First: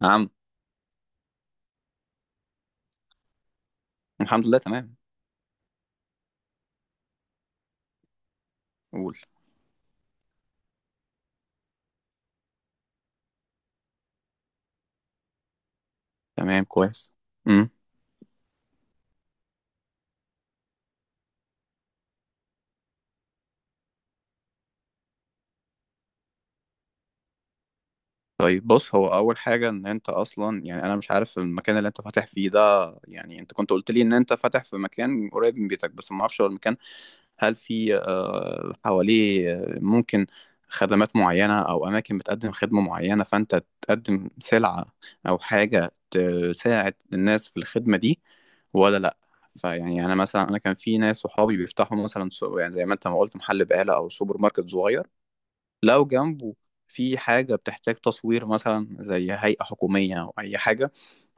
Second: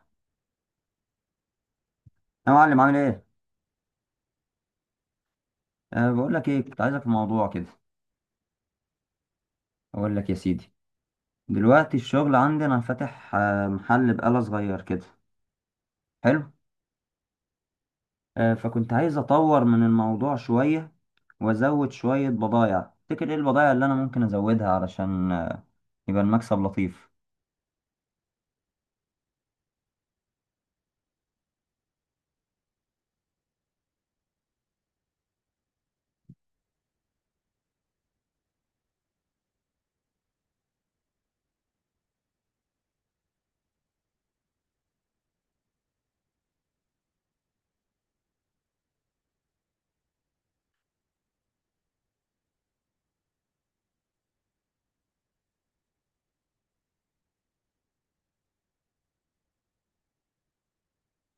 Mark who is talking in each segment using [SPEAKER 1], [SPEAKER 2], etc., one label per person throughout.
[SPEAKER 1] نعم.
[SPEAKER 2] يا معلم، عامل ايه؟
[SPEAKER 1] الحمد لله، تمام.
[SPEAKER 2] أه، بقول لك ايه كنت عايزك في موضوع كده.
[SPEAKER 1] قول.
[SPEAKER 2] اقول لك يا سيدي. دلوقتي الشغل عندنا فاتح، محل بقالة صغير كده. حلو.
[SPEAKER 1] تمام، كويس. امم.
[SPEAKER 2] أه، فكنت عايز اطور من الموضوع شوية، وازود شوية بضايع. تفتكر ايه البضايع اللي انا ممكن ازودها علشان يبقى المكسب لطيف؟
[SPEAKER 1] طيب، بص، هو اول حاجه ان انت اصلا، يعني انا مش عارف المكان اللي انت فاتح فيه ده. يعني انت كنت قلت لي ان انت فاتح في مكان قريب من بيتك، بس ما اعرفش هو المكان. هل في حواليه ممكن خدمات معينه او اماكن بتقدم خدمه معينه فانت تقدم سلعه او حاجه تساعد الناس في الخدمه دي ولا لا؟ فيعني انا مثلا، انا كان في ناس صحابي بيفتحوا مثلا يعني زي ما انت ما قلت محل بقاله او سوبر ماركت صغير. لو جنبه في حاجة بتحتاج تصوير، مثلا زي هيئة حكومية أو أي حاجة،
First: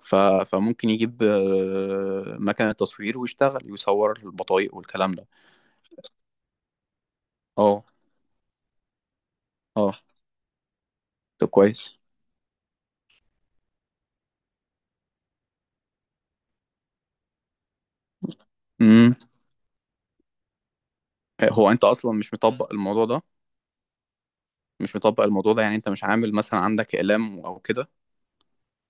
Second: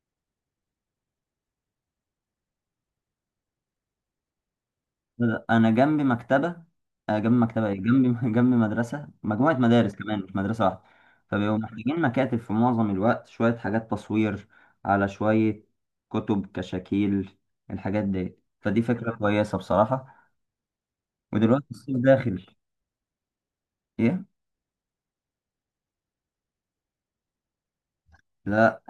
[SPEAKER 1] فممكن يجيب مكنة تصوير ويشتغل يصور البطايق والكلام ده.
[SPEAKER 2] انا جنبي مكتبه، جنبي مكتبه ايه،
[SPEAKER 1] اه.
[SPEAKER 2] جنبي جنبي مدرسه، مجموعه
[SPEAKER 1] اه.
[SPEAKER 2] مدارس كمان مش مدرسه واحده.
[SPEAKER 1] طب
[SPEAKER 2] فبيبقوا
[SPEAKER 1] كويس.
[SPEAKER 2] محتاجين مكاتب في معظم الوقت، شويه حاجات تصوير، على شويه كتب كشاكيل. الحاجات دي، فدي
[SPEAKER 1] امم.
[SPEAKER 2] فكره كويسه بصراحه. ودلوقتي
[SPEAKER 1] هو أنت
[SPEAKER 2] الصيف
[SPEAKER 1] أصلا مش
[SPEAKER 2] داخل.
[SPEAKER 1] مطبق الموضوع ده؟
[SPEAKER 2] ايه؟
[SPEAKER 1] مش مطبق الموضوع ده، يعني أنت مش عامل مثلا عندك إعلام أو كده؟
[SPEAKER 2] لا.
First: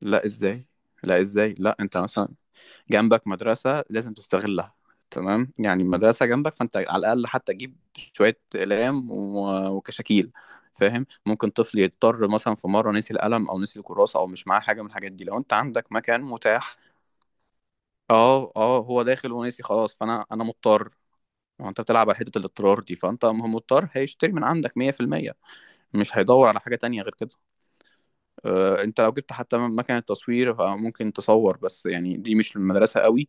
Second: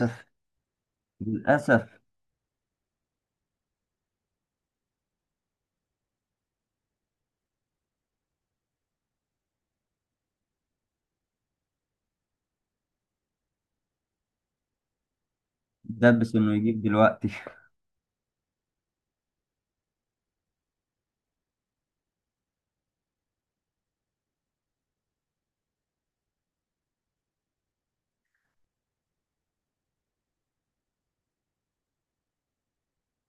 [SPEAKER 1] لا إزاي. لا إزاي، لا أنت
[SPEAKER 2] للاسف.
[SPEAKER 1] مثلا جنبك مدرسة، لازم تستغلها. تمام، يعني المدرسة جنبك فانت على الأقل حتى تجيب شوية أقلام وكشاكيل. فاهم؟ ممكن طفل يضطر مثلا في مرة نسي القلم أو نسي الكراسة أو مش معاه حاجة من الحاجات دي، لو أنت عندك مكان
[SPEAKER 2] دبس انه
[SPEAKER 1] متاح.
[SPEAKER 2] يجيب دلوقتي
[SPEAKER 1] اه، اه، هو داخل ونسي خلاص، فأنا مضطر. هو أنت بتلعب على حتة الاضطرار دي، فأنت مضطر هيشتري من عندك 100%. مش هيدور على حاجة تانية غير كده. أنت لو جبت حتى مكنة تصوير فممكن تصور، بس يعني دي مش المدرسة قوي.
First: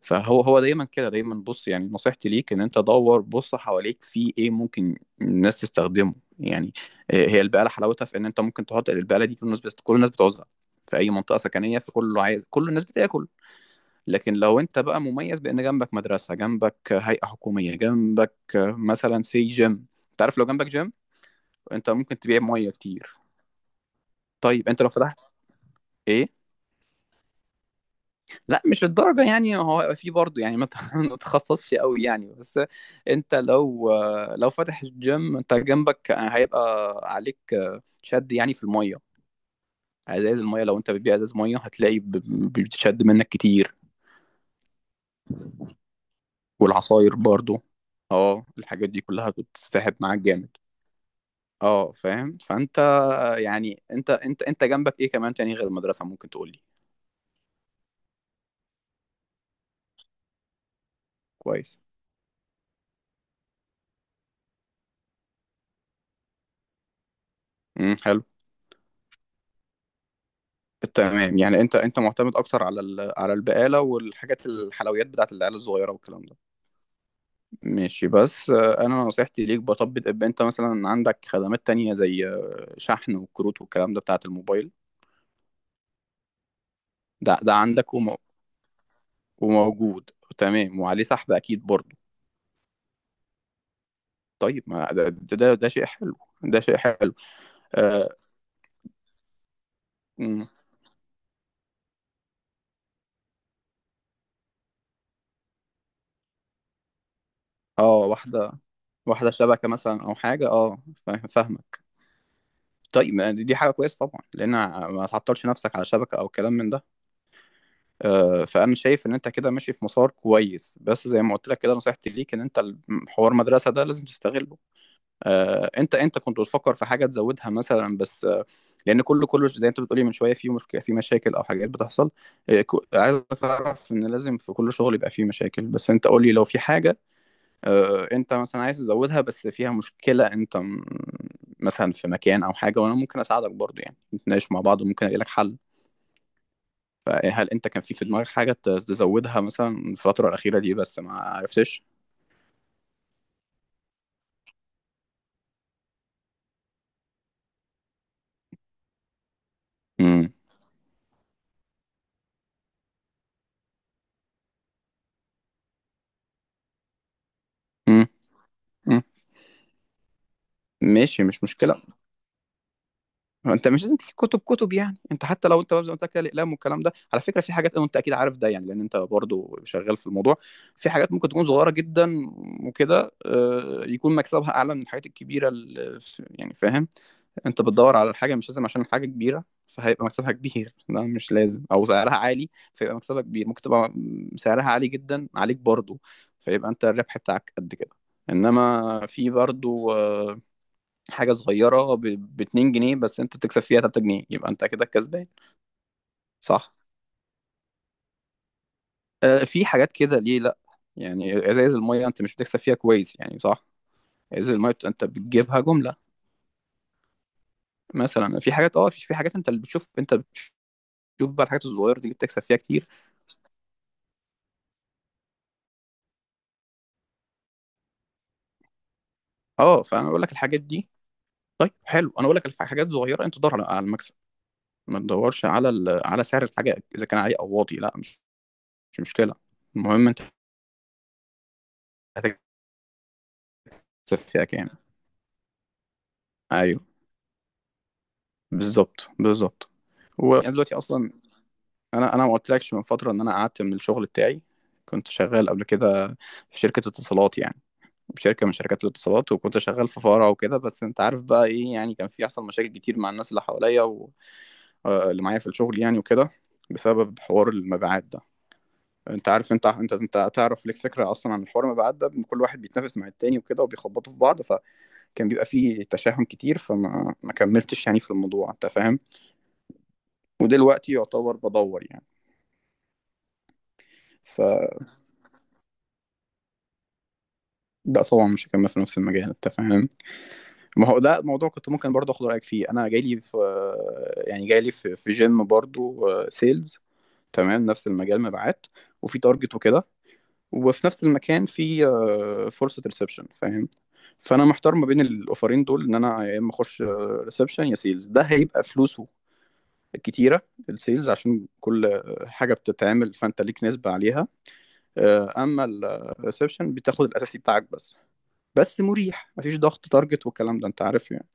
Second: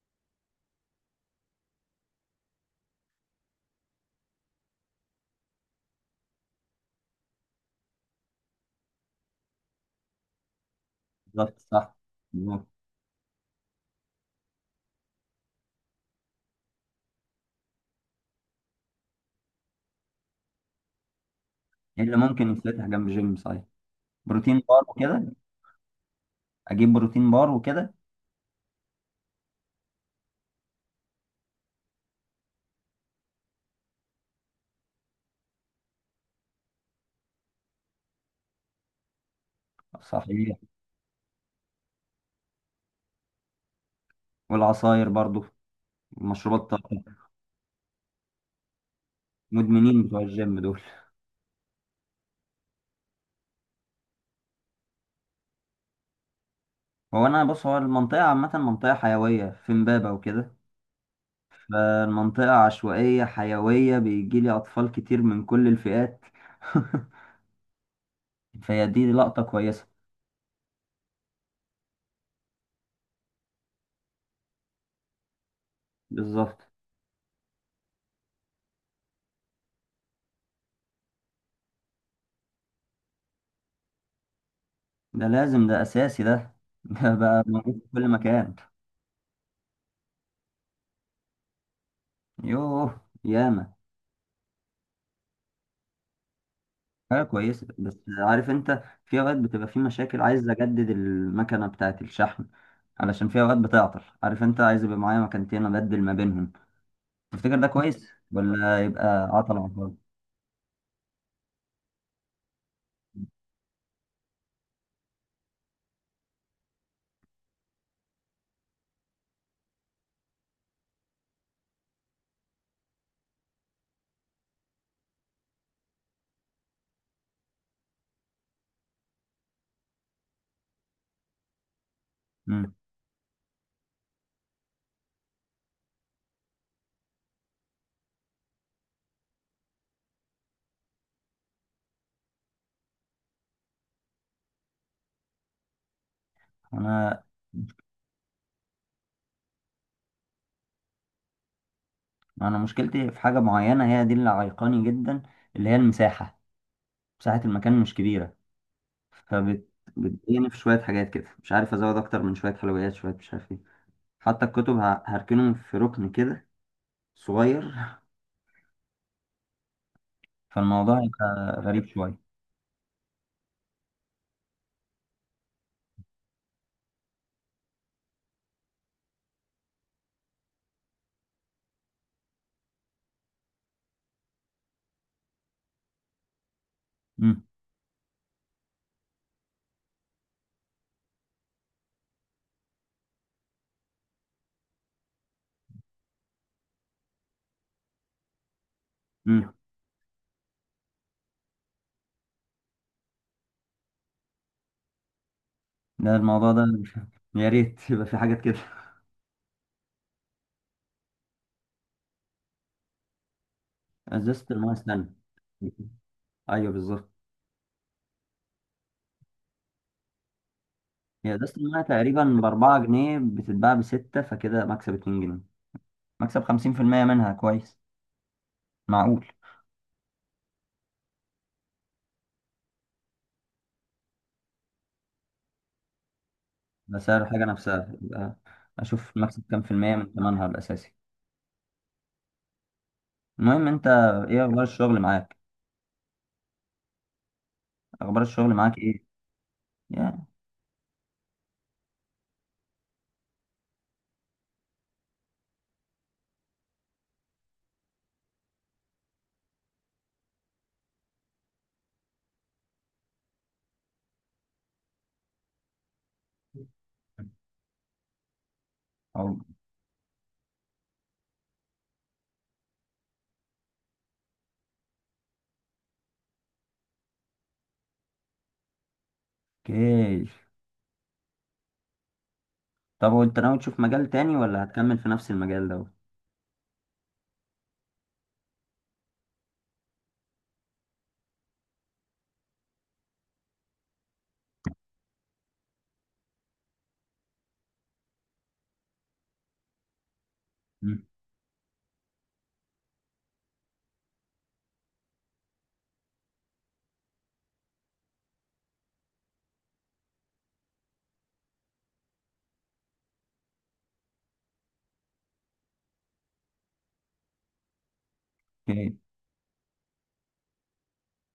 [SPEAKER 1] فهو دايما كده دايما، بص يعني نصيحتي ليك ان انت دور، بص حواليك في ايه ممكن الناس تستخدمه يعني. هي البقاله حلاوتها في ان انت ممكن تحط البقاله دي كل الناس، بس كل الناس بتعوزها في اي منطقه
[SPEAKER 2] بالظبط،
[SPEAKER 1] سكنيه،
[SPEAKER 2] صح،
[SPEAKER 1] فكله عايز،
[SPEAKER 2] بالظبط.
[SPEAKER 1] كل الناس بتاكل. لكن لو انت بقى مميز بان جنبك مدرسه، جنبك هيئه حكوميه، جنبك مثلا سي جيم. انت عارف، لو جنبك جيم انت
[SPEAKER 2] إيه اللي
[SPEAKER 1] ممكن تبيع
[SPEAKER 2] ممكن
[SPEAKER 1] ميه
[SPEAKER 2] يتفتح جنب
[SPEAKER 1] كتير.
[SPEAKER 2] جيم؟ صحيح، بروتين
[SPEAKER 1] طيب انت
[SPEAKER 2] بار
[SPEAKER 1] لو فتحت
[SPEAKER 2] وكده.
[SPEAKER 1] ايه.
[SPEAKER 2] اجيب بروتين بار وكده.
[SPEAKER 1] لا مش الدرجة، يعني هو هيبقى فيه برضه، يعني ما تتخصصش قوي يعني. بس انت لو فاتح الجيم انت جنبك هيبقى عليك شد، يعني في المية، ازاز
[SPEAKER 2] صحيح.
[SPEAKER 1] المية. لو انت بتبيع ازاز مية هتلاقي بتشد منك كتير.
[SPEAKER 2] والعصاير برضو، مشروبات طاقة.
[SPEAKER 1] والعصاير برضه. اه، الحاجات دي كلها بتسحب
[SPEAKER 2] مدمنين
[SPEAKER 1] معاك
[SPEAKER 2] بتوع
[SPEAKER 1] جامد.
[SPEAKER 2] الجيم دول.
[SPEAKER 1] اه فاهم، فانت، يعني انت انت انت جنبك ايه كمان تاني غير المدرسة، ممكن تقولي؟
[SPEAKER 2] هو انا بص، هو المنطقة عامة، منطقة حيوية في امبابة وكده.
[SPEAKER 1] كويس.
[SPEAKER 2] فالمنطقة عشوائية حيوية، بيجيلي اطفال كتير من كل الفئات
[SPEAKER 1] امم، حلو.
[SPEAKER 2] فهي دي لقطة كويسة.
[SPEAKER 1] تمام، يعني انت، معتمد اكتر على على البقاله والحاجات، الحلويات بتاعت العيال الصغيره والكلام ده.
[SPEAKER 2] بالظبط.
[SPEAKER 1] ماشي، بس انا نصيحتي ليك بطبق، ابقى انت مثلا عندك خدمات تانية زي شحن وكروت والكلام ده بتاعت الموبايل.
[SPEAKER 2] ده لازم، ده اساسي، ده ده
[SPEAKER 1] ده
[SPEAKER 2] بقى
[SPEAKER 1] ده
[SPEAKER 2] موجود في
[SPEAKER 1] عندك
[SPEAKER 2] كل مكان.
[SPEAKER 1] وموجود. تمام، وعليه سحب اكيد برضه.
[SPEAKER 2] يوه ياما.
[SPEAKER 1] طيب ما ده شيء حلو. ده شيء حلو.
[SPEAKER 2] حاجة كويسة بس.
[SPEAKER 1] اه.
[SPEAKER 2] عارف انت في اوقات بتبقى في مشاكل،
[SPEAKER 1] مم.
[SPEAKER 2] عايز اجدد المكنة بتاعت الشحن، علشان في اوقات بتعطل. عارف انت، عايز يبقى معايا مكانتين ابدل ما بينهم. تفتكر ده كويس
[SPEAKER 1] واحده،
[SPEAKER 2] ولا يبقى
[SPEAKER 1] واحده
[SPEAKER 2] عطل على
[SPEAKER 1] شبكه
[SPEAKER 2] الفاضي؟
[SPEAKER 1] مثلا او حاجه، اه. فاهمك. طيب ما دي حاجه كويسه طبعا، لان ما تعطلش نفسك على شبكه او كلام من ده. فانا شايف ان انت كده ماشي في مسار كويس، بس زي ما قلت لك كده نصيحتي ليك ان انت، حوار مدرسه ده لازم تستغله. انت، كنت بتفكر في حاجه تزودها مثلا بس لان كله زي انت بتقولي من شويه، في مشكله، في مشاكل او حاجات بتحصل.
[SPEAKER 2] مم.
[SPEAKER 1] عايزك تعرف ان لازم في كل شغل يبقى فيه مشاكل، بس انت قولي لو في حاجه انت مثلا عايز تزودها بس فيها مشكله، انت مثلا في مكان او حاجه، وانا ممكن اساعدك برضو، يعني نتناقش مع بعض وممكن الاقي لك حل.
[SPEAKER 2] انا
[SPEAKER 1] فهل انت كان في دماغك حاجة تزودها مثلا الفترة الأخيرة دي بس ما عرفتش؟
[SPEAKER 2] انا مشكلتي في حاجه معينه، هي دي اللي عيقاني جدا. اللي هي المساحه. مساحه المكان مش كبيره. فبت
[SPEAKER 1] امم.
[SPEAKER 2] بتضايقني في شويه حاجات كده، مش عارف ازود اكتر من شويه حلويات، شويه مش عارف ايه. حتى الكتب هركنهم في ركن كده صغير.
[SPEAKER 1] امم. امم.
[SPEAKER 2] فالموضوع
[SPEAKER 1] ماشي، مش
[SPEAKER 2] هيبقى
[SPEAKER 1] مشكلة.
[SPEAKER 2] غريب شويه.
[SPEAKER 1] انت مش لازم تجيب كتب كتب، يعني انت حتى لو انت زي ما قلت لك كده، الأقلام والكلام ده. على فكرة في حاجات، وانت أكيد عارف ده يعني، لأن انت برضو شغال في الموضوع. في حاجات ممكن تكون صغيرة جدا وكده يكون مكسبها أعلى من الحاجات الكبيرة يعني فاهم.
[SPEAKER 2] مم.
[SPEAKER 1] انت بتدور على الحاجة، مش لازم عشان الحاجة كبيرة فهيبقى مكسبها كبير ده مش لازم، او سعرها عالي فيبقى مكسبها كبير. ممكن تبقى سعرها عالي جدا عليك برضو فيبقى انت الربح بتاعك قد كده. انما في
[SPEAKER 2] مم.
[SPEAKER 1] برضو حاجة صغيرة، ب 2 جنيه بس، انت تكسب فيها 3 جنيه، يبقى انت كده كسبان.
[SPEAKER 2] ده الموضوع ده
[SPEAKER 1] صح.
[SPEAKER 2] يا ريت يبقى في حاجات كده
[SPEAKER 1] في حاجات كده، ليه لا. يعني ازايز المية انت مش بتكسب فيها كويس يعني، صح؟
[SPEAKER 2] ازازه
[SPEAKER 1] ازايز المية،
[SPEAKER 2] المايه،
[SPEAKER 1] انت
[SPEAKER 2] استنى.
[SPEAKER 1] بتجيبها جملة.
[SPEAKER 2] ايوه بالظبط.
[SPEAKER 1] مثلا في حاجات اه، في حاجات انت اللي بتشوف، انت بتشوف
[SPEAKER 2] هي
[SPEAKER 1] بقى
[SPEAKER 2] ازازة
[SPEAKER 1] الحاجات
[SPEAKER 2] المية
[SPEAKER 1] الصغيرة دي اللي
[SPEAKER 2] تقريبا
[SPEAKER 1] بتكسب فيها
[SPEAKER 2] بأربعة
[SPEAKER 1] كتير.
[SPEAKER 2] جنيه بتتباع بستة، فكده مكسب 2 جنيه. مكسب 50% منها كويس. معقول.
[SPEAKER 1] اه، فانا بقول لك الحاجات دي. طيب حلو، انا بقول لك حاجات صغيره. انت دور على المكسب، ما تدورش على على سعر الحاجه،
[SPEAKER 2] ده
[SPEAKER 1] اذا كان
[SPEAKER 2] سعر
[SPEAKER 1] عالي
[SPEAKER 2] الحاجة
[SPEAKER 1] او واطي. لا،
[SPEAKER 2] نفسها،
[SPEAKER 1] مش
[SPEAKER 2] يبقى
[SPEAKER 1] مش
[SPEAKER 2] أشوف
[SPEAKER 1] مشكله.
[SPEAKER 2] مكسب كام في المية
[SPEAKER 1] المهم
[SPEAKER 2] من
[SPEAKER 1] انت
[SPEAKER 2] ثمنها الأساسي.
[SPEAKER 1] هتكسب
[SPEAKER 2] المهم أنت. إيه
[SPEAKER 1] فيها
[SPEAKER 2] أخبار
[SPEAKER 1] كام.
[SPEAKER 2] الشغل معاك؟
[SPEAKER 1] ايوه،
[SPEAKER 2] أخبار الشغل معاك إيه؟
[SPEAKER 1] بالظبط، بالظبط.
[SPEAKER 2] يا.
[SPEAKER 1] وانا دلوقتي اصلا، انا انا ما قلتلكش من فتره ان انا قعدت من الشغل بتاعي. كنت شغال قبل كده في شركه اتصالات، يعني شركه من شركات الاتصالات، وكنت شغال في فرع وكده. بس انت عارف بقى ايه، يعني كان في يحصل مشاكل كتير مع الناس اللي حواليا واللي معايا في الشغل يعني وكده، بسبب حوار المبيعات ده. انت عارف، انت تعرف ليك فكره اصلا عن الحوار. ما بعد ده كل واحد بيتنافس مع التاني وكده، وبيخبطوا في بعض، فكان بيبقى فيه تشاحن كتير، فما ما كملتش يعني في الموضوع، انت فاهم.
[SPEAKER 2] أوكي.
[SPEAKER 1] ودلوقتي يعتبر بدور يعني.
[SPEAKER 2] طب وأنت ناوي تشوف مجال تاني ولا
[SPEAKER 1] فلا،
[SPEAKER 2] هتكمل في نفس المجال ده؟
[SPEAKER 1] طبعا مش هكمل في نفس المجال، انت فاهم. ما هو ده موضوع كنت ممكن برضه اخد رايك فيه. انا جاي لي في، يعني جاي لي في جيم برضه سيلز. تمام، نفس المجال مبيعات، وفي تارجت وكده، وفي نفس
[SPEAKER 2] مم.
[SPEAKER 1] المكان في فرصة ريسبشن، فاهم. فانا محتار ما بين الاوفرين دول، ان انا يا اما اخش ريسبشن يا سيلز. ده هيبقى فلوسه كتيرة، السيلز، عشان كل حاجة بتتعمل فانت ليك نسبة عليها. اما الريسبشن بتاخد الاساسي بتاعك بس، بس
[SPEAKER 2] أوكي.
[SPEAKER 1] مريح، مفيش ضغط تارجت والكلام ده، انت عارف يعني.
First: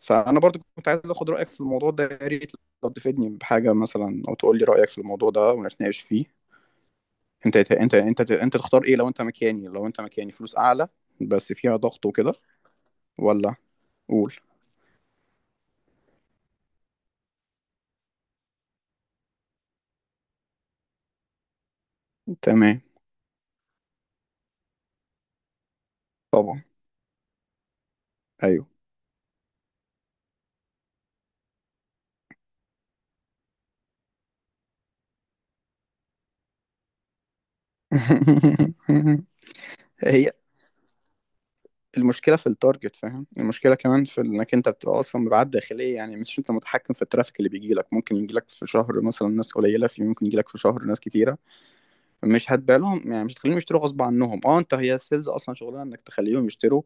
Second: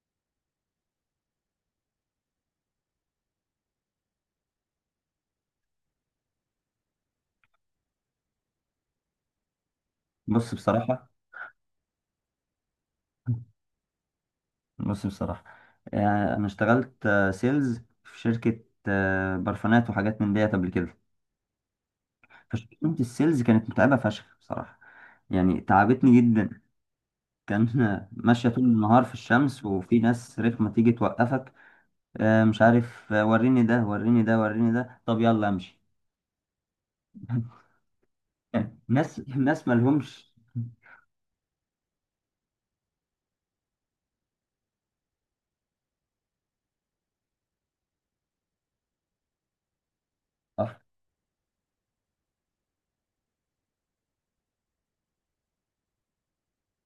[SPEAKER 1] فانا برضو كنت عايز اخد رايك في الموضوع ده، يا ريت لو تفيدني بحاجه مثلا، او تقول لي رايك في الموضوع ده ونتناقش فيه. انت انت انت انت تختار ايه لو انت مكاني؟ لو انت مكاني
[SPEAKER 2] بص
[SPEAKER 1] فلوس اعلى
[SPEAKER 2] بصراحة
[SPEAKER 1] بس فيها ضغط وكده، ولا؟ قول.
[SPEAKER 2] بص بصراحة أنا اشتغلت سيلز في شركة برفانات وحاجات من ديت قبل كده.
[SPEAKER 1] تمام،
[SPEAKER 2] تيمة السيلز كانت متعبة فشخ بصراحة. يعني تعبتني جدا.
[SPEAKER 1] طبعا،
[SPEAKER 2] كان ماشية طول
[SPEAKER 1] ايوه
[SPEAKER 2] النهار في الشمس، وفي ناس رخمة تيجي توقفك. مش عارف، وريني ده، وريني ده، وريني ده، طب يلا امشي ناس ناس
[SPEAKER 1] هي
[SPEAKER 2] مالهمش.
[SPEAKER 1] المشكله في التارجت، فاهم. المشكله كمان في انك انت بتبقى اصلا مبيعات داخليه، يعني مش انت متحكم في الترافيك اللي بيجي لك. ممكن يجي لك في شهر مثلا ناس قليله، في ممكن يجي لك في
[SPEAKER 2] أف-
[SPEAKER 1] شهر ناس كتيره مش هتبالهم يعني، مش هتخليهم يشتروا غصب عنهم. اه، انت، هي السيلز اصلا شغلها انك تخليهم يشتروا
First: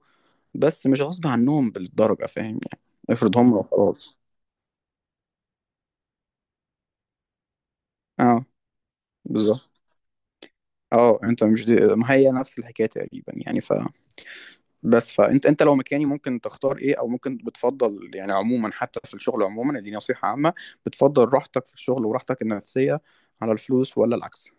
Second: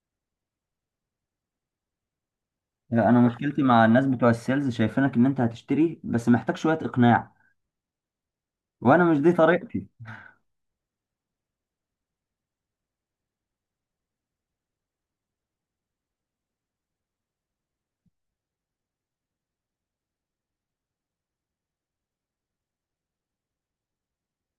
[SPEAKER 1] بس مش غصب عنهم بالدرجه، فاهم يعني،
[SPEAKER 2] انا
[SPEAKER 1] افرض هم
[SPEAKER 2] مشكلتي مع الناس
[SPEAKER 1] وخلاص.
[SPEAKER 2] بتوع السيلز، شايفينك ان انت هتشتري بس محتاج شوية اقناع.
[SPEAKER 1] اه،
[SPEAKER 2] وانا مش دي
[SPEAKER 1] بالظبط.
[SPEAKER 2] طريقتي.
[SPEAKER 1] اه، انت مش دي... ما هي نفس الحكايه تقريبا يعني. ف، بس فانت، انت لو مكاني ممكن تختار ايه، او ممكن بتفضل يعني عموما؟ حتى في الشغل عموما دي نصيحه عامه. بتفضل راحتك في الشغل وراحتك النفسيه على الفلوس، ولا العكس؟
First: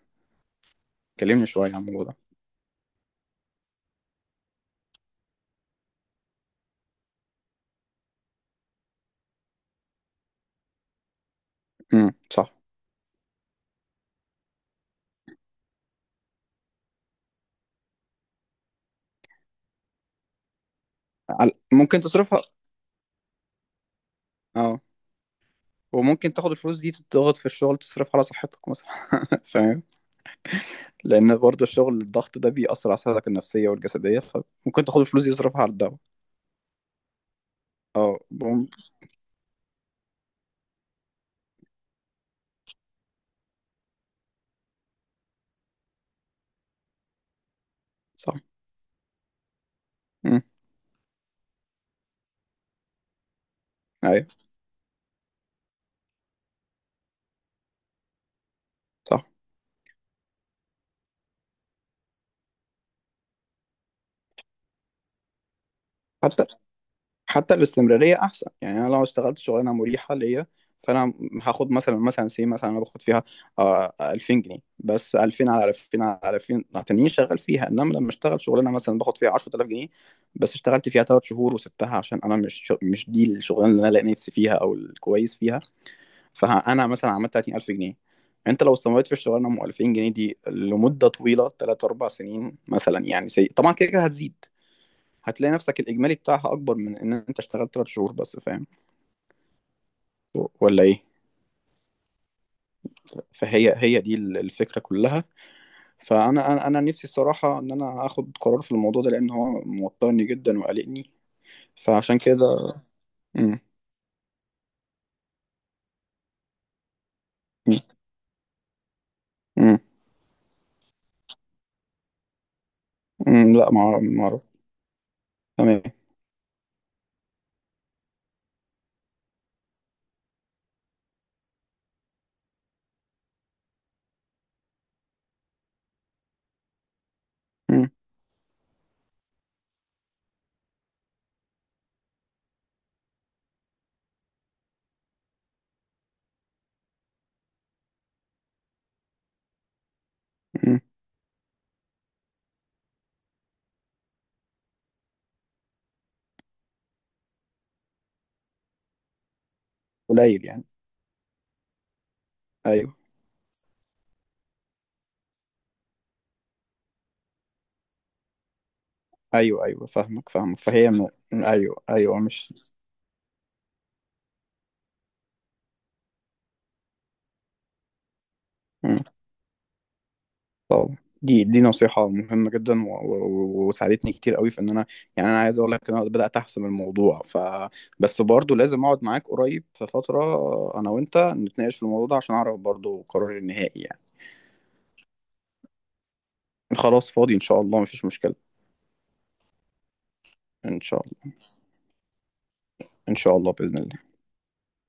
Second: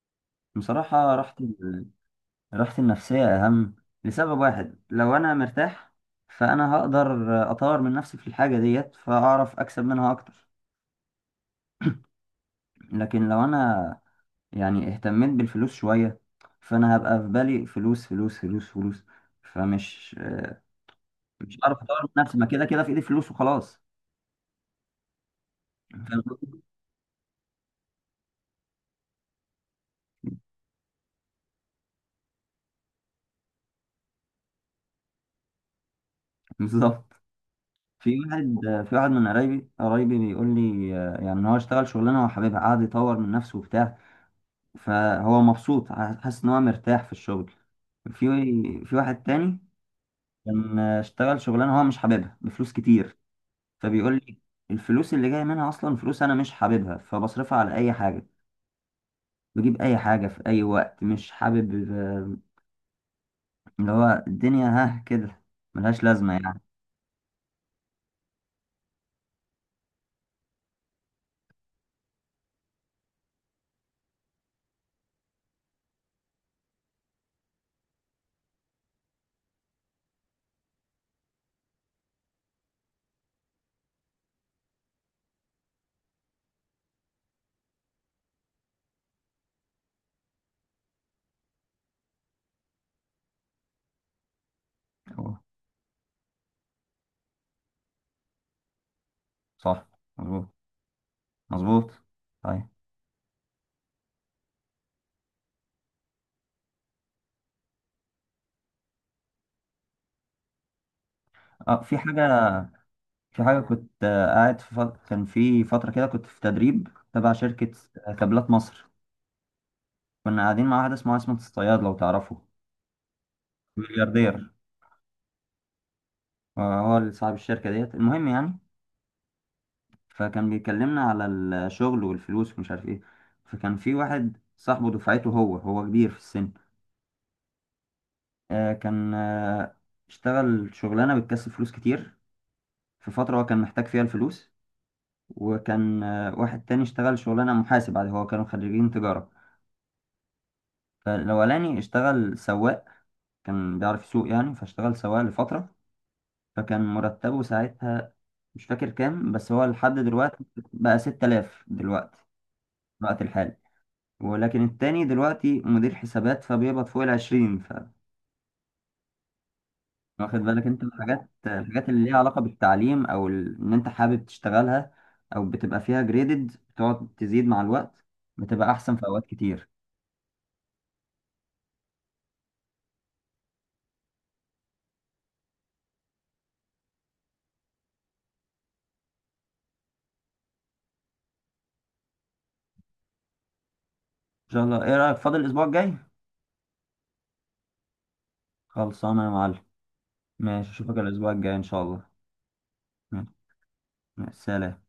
[SPEAKER 2] بصراحة
[SPEAKER 1] كلمني شويه عن الموضوع ده.
[SPEAKER 2] راحتي النفسية أهم. لسبب واحد، لو أنا مرتاح فأنا هقدر أطور من نفسي في الحاجة ديت، فأعرف أكسب منها أكتر.
[SPEAKER 1] امم، صح.
[SPEAKER 2] لكن لو أنا يعني اهتميت بالفلوس شوية، فأنا هبقى في بالي فلوس فلوس فلوس فلوس، فمش مش هعرف
[SPEAKER 1] ممكن
[SPEAKER 2] أطور من نفسي.
[SPEAKER 1] تصرفها.
[SPEAKER 2] ما كده كده في إيدي فلوس وخلاص
[SPEAKER 1] اه،
[SPEAKER 2] فاهم
[SPEAKER 1] وممكن تاخد
[SPEAKER 2] قصدي؟
[SPEAKER 1] الفلوس دي تضغط في الشغل، تصرفها على صحتك مثلا فاهم، لان برضه الشغل، الضغط ده بيأثر على صحتك النفسيه والجسديه، فممكن تاخد الفلوس دي تصرفها على الدواء.
[SPEAKER 2] بالظبط.
[SPEAKER 1] اه،
[SPEAKER 2] في واحد
[SPEAKER 1] بوم.
[SPEAKER 2] في واحد من قرايبي، قرايبي بيقول لي، يعني إن هو اشتغل شغلانة هو حاببها، قعد يطور من نفسه وبتاع. فهو مبسوط حاسس ان هو مرتاح في الشغل. في
[SPEAKER 1] صح.
[SPEAKER 2] في واحد تاني
[SPEAKER 1] امم.
[SPEAKER 2] كان اشتغل شغلانه هو مش حاببها بفلوس كتير، فبيقول
[SPEAKER 1] ايوه
[SPEAKER 2] لي الفلوس اللي جايه منها اصلا فلوس انا مش حاببها، فبصرفها على اي حاجه،
[SPEAKER 1] صح.
[SPEAKER 2] بجيب اي حاجه في اي وقت مش حابب. اللي هو الدنيا ها كده، ملهاش لازمه
[SPEAKER 1] حتى،
[SPEAKER 2] يعني.
[SPEAKER 1] الاستمراريه احسن. يعني انا لو اشتغلت شغلانه مريحه ليا، فانا هاخد مثلا، سي، مثلا انا باخد فيها 2000 جنيه بس، 2000 على 2000 على 2000 تانيين شغال فيها. انما لما اشتغل شغلانه مثلا باخد فيها 10000 جنيه، بس اشتغلت فيها 3 شهور وسبتها عشان انا، مش دي الشغلانه اللي انا لاقي نفسي فيها او الكويس فيها. فانا مثلا عملت 30000 جنيه. انت لو استمريت في الشغلانه ام 2000 جنيه دي لمده طويله 3 4 سنين مثلا، يعني طبعا كده كده هتزيد.
[SPEAKER 2] هو.
[SPEAKER 1] هتلاقي نفسك الإجمالي بتاعها أكبر من إن أنت اشتغلت 3 شهور بس، فاهم
[SPEAKER 2] صح. مظبوط.
[SPEAKER 1] ولا إيه؟
[SPEAKER 2] مظبوط. طيب.
[SPEAKER 1] فهي، هي دي الفكرة كلها. فأنا أنا أنا نفسي الصراحة إن أنا آخد قرار في الموضوع ده، لأن هو موترني جدا وقلقني،
[SPEAKER 2] اه، في حاجه.
[SPEAKER 1] فعشان كده.
[SPEAKER 2] في حاجه
[SPEAKER 1] مم.
[SPEAKER 2] كنت آه، قاعد في فت... كان في فتره كده كنت في تدريب تبع شركه
[SPEAKER 1] مم.
[SPEAKER 2] كابلات مصر.
[SPEAKER 1] مم.
[SPEAKER 2] كنا قاعدين مع واحد اسمه عصمت الصياد لو تعرفه.
[SPEAKER 1] مم. لا، ما
[SPEAKER 2] ملياردير.
[SPEAKER 1] أعرف. تمام.
[SPEAKER 2] هو اللي صاحب الشركة ديت، المهم يعني. فكان بيكلمنا على الشغل والفلوس ومش عارف ايه. فكان في واحد صاحبه دفعته، هو كبير في السن.
[SPEAKER 1] مم.
[SPEAKER 2] كان اشتغل شغلانة بتكسب فلوس كتير في فترة هو كان محتاج فيها الفلوس. وكان واحد تاني اشتغل شغلانة محاسب عادي، هو كانوا خريجين تجارة.
[SPEAKER 1] مم.
[SPEAKER 2] فالأولاني اشتغل سواق، كان بيعرف يسوق يعني فاشتغل سواق لفترة. فكان مرتبه ساعتها مش فاكر كام، بس هو لحد دلوقتي
[SPEAKER 1] قليل يعني.
[SPEAKER 2] بقى 6000 دلوقتي،
[SPEAKER 1] أيوه.
[SPEAKER 2] في الوقت الحالي. ولكن التاني دلوقتي مدير حسابات، فبيقبض فوق ال 20. ف
[SPEAKER 1] أيوه. أيوه فاهمك،
[SPEAKER 2] واخد بالك انت من
[SPEAKER 1] فهي م...
[SPEAKER 2] الحاجات
[SPEAKER 1] أيوه،
[SPEAKER 2] الحاجات اللي ليها
[SPEAKER 1] أيوه،
[SPEAKER 2] علاقة
[SPEAKER 1] مش
[SPEAKER 2] بالتعليم او ان انت حابب تشتغلها، او بتبقى فيها جريدد بتقعد تزيد مع الوقت، بتبقى احسن في اوقات كتير. ان
[SPEAKER 1] طبعا، دي نصيحة مهمة جدا وساعدتني كتير قوي في ان انا، يعني انا عايز اقول لك ان انا بدأت احسم الموضوع، ف بس برضه لازم اقعد معاك قريب في فترة، انا وانت نتناقش في الموضوع ده عشان اعرف برضه قراري النهائي يعني.
[SPEAKER 2] شاء الله، ايه رأيك فاضل الاسبوع الجاي؟
[SPEAKER 1] خلاص فاضي ان شاء الله، مفيش مشكلة.
[SPEAKER 2] خلصانه يا معلم. ماشي،
[SPEAKER 1] ان
[SPEAKER 2] اشوفك
[SPEAKER 1] شاء
[SPEAKER 2] الاسبوع
[SPEAKER 1] الله.
[SPEAKER 2] الجاي ان شاء الله.
[SPEAKER 1] ان
[SPEAKER 2] ماشي.
[SPEAKER 1] شاء الله بإذن الله.
[SPEAKER 2] مع السلامه.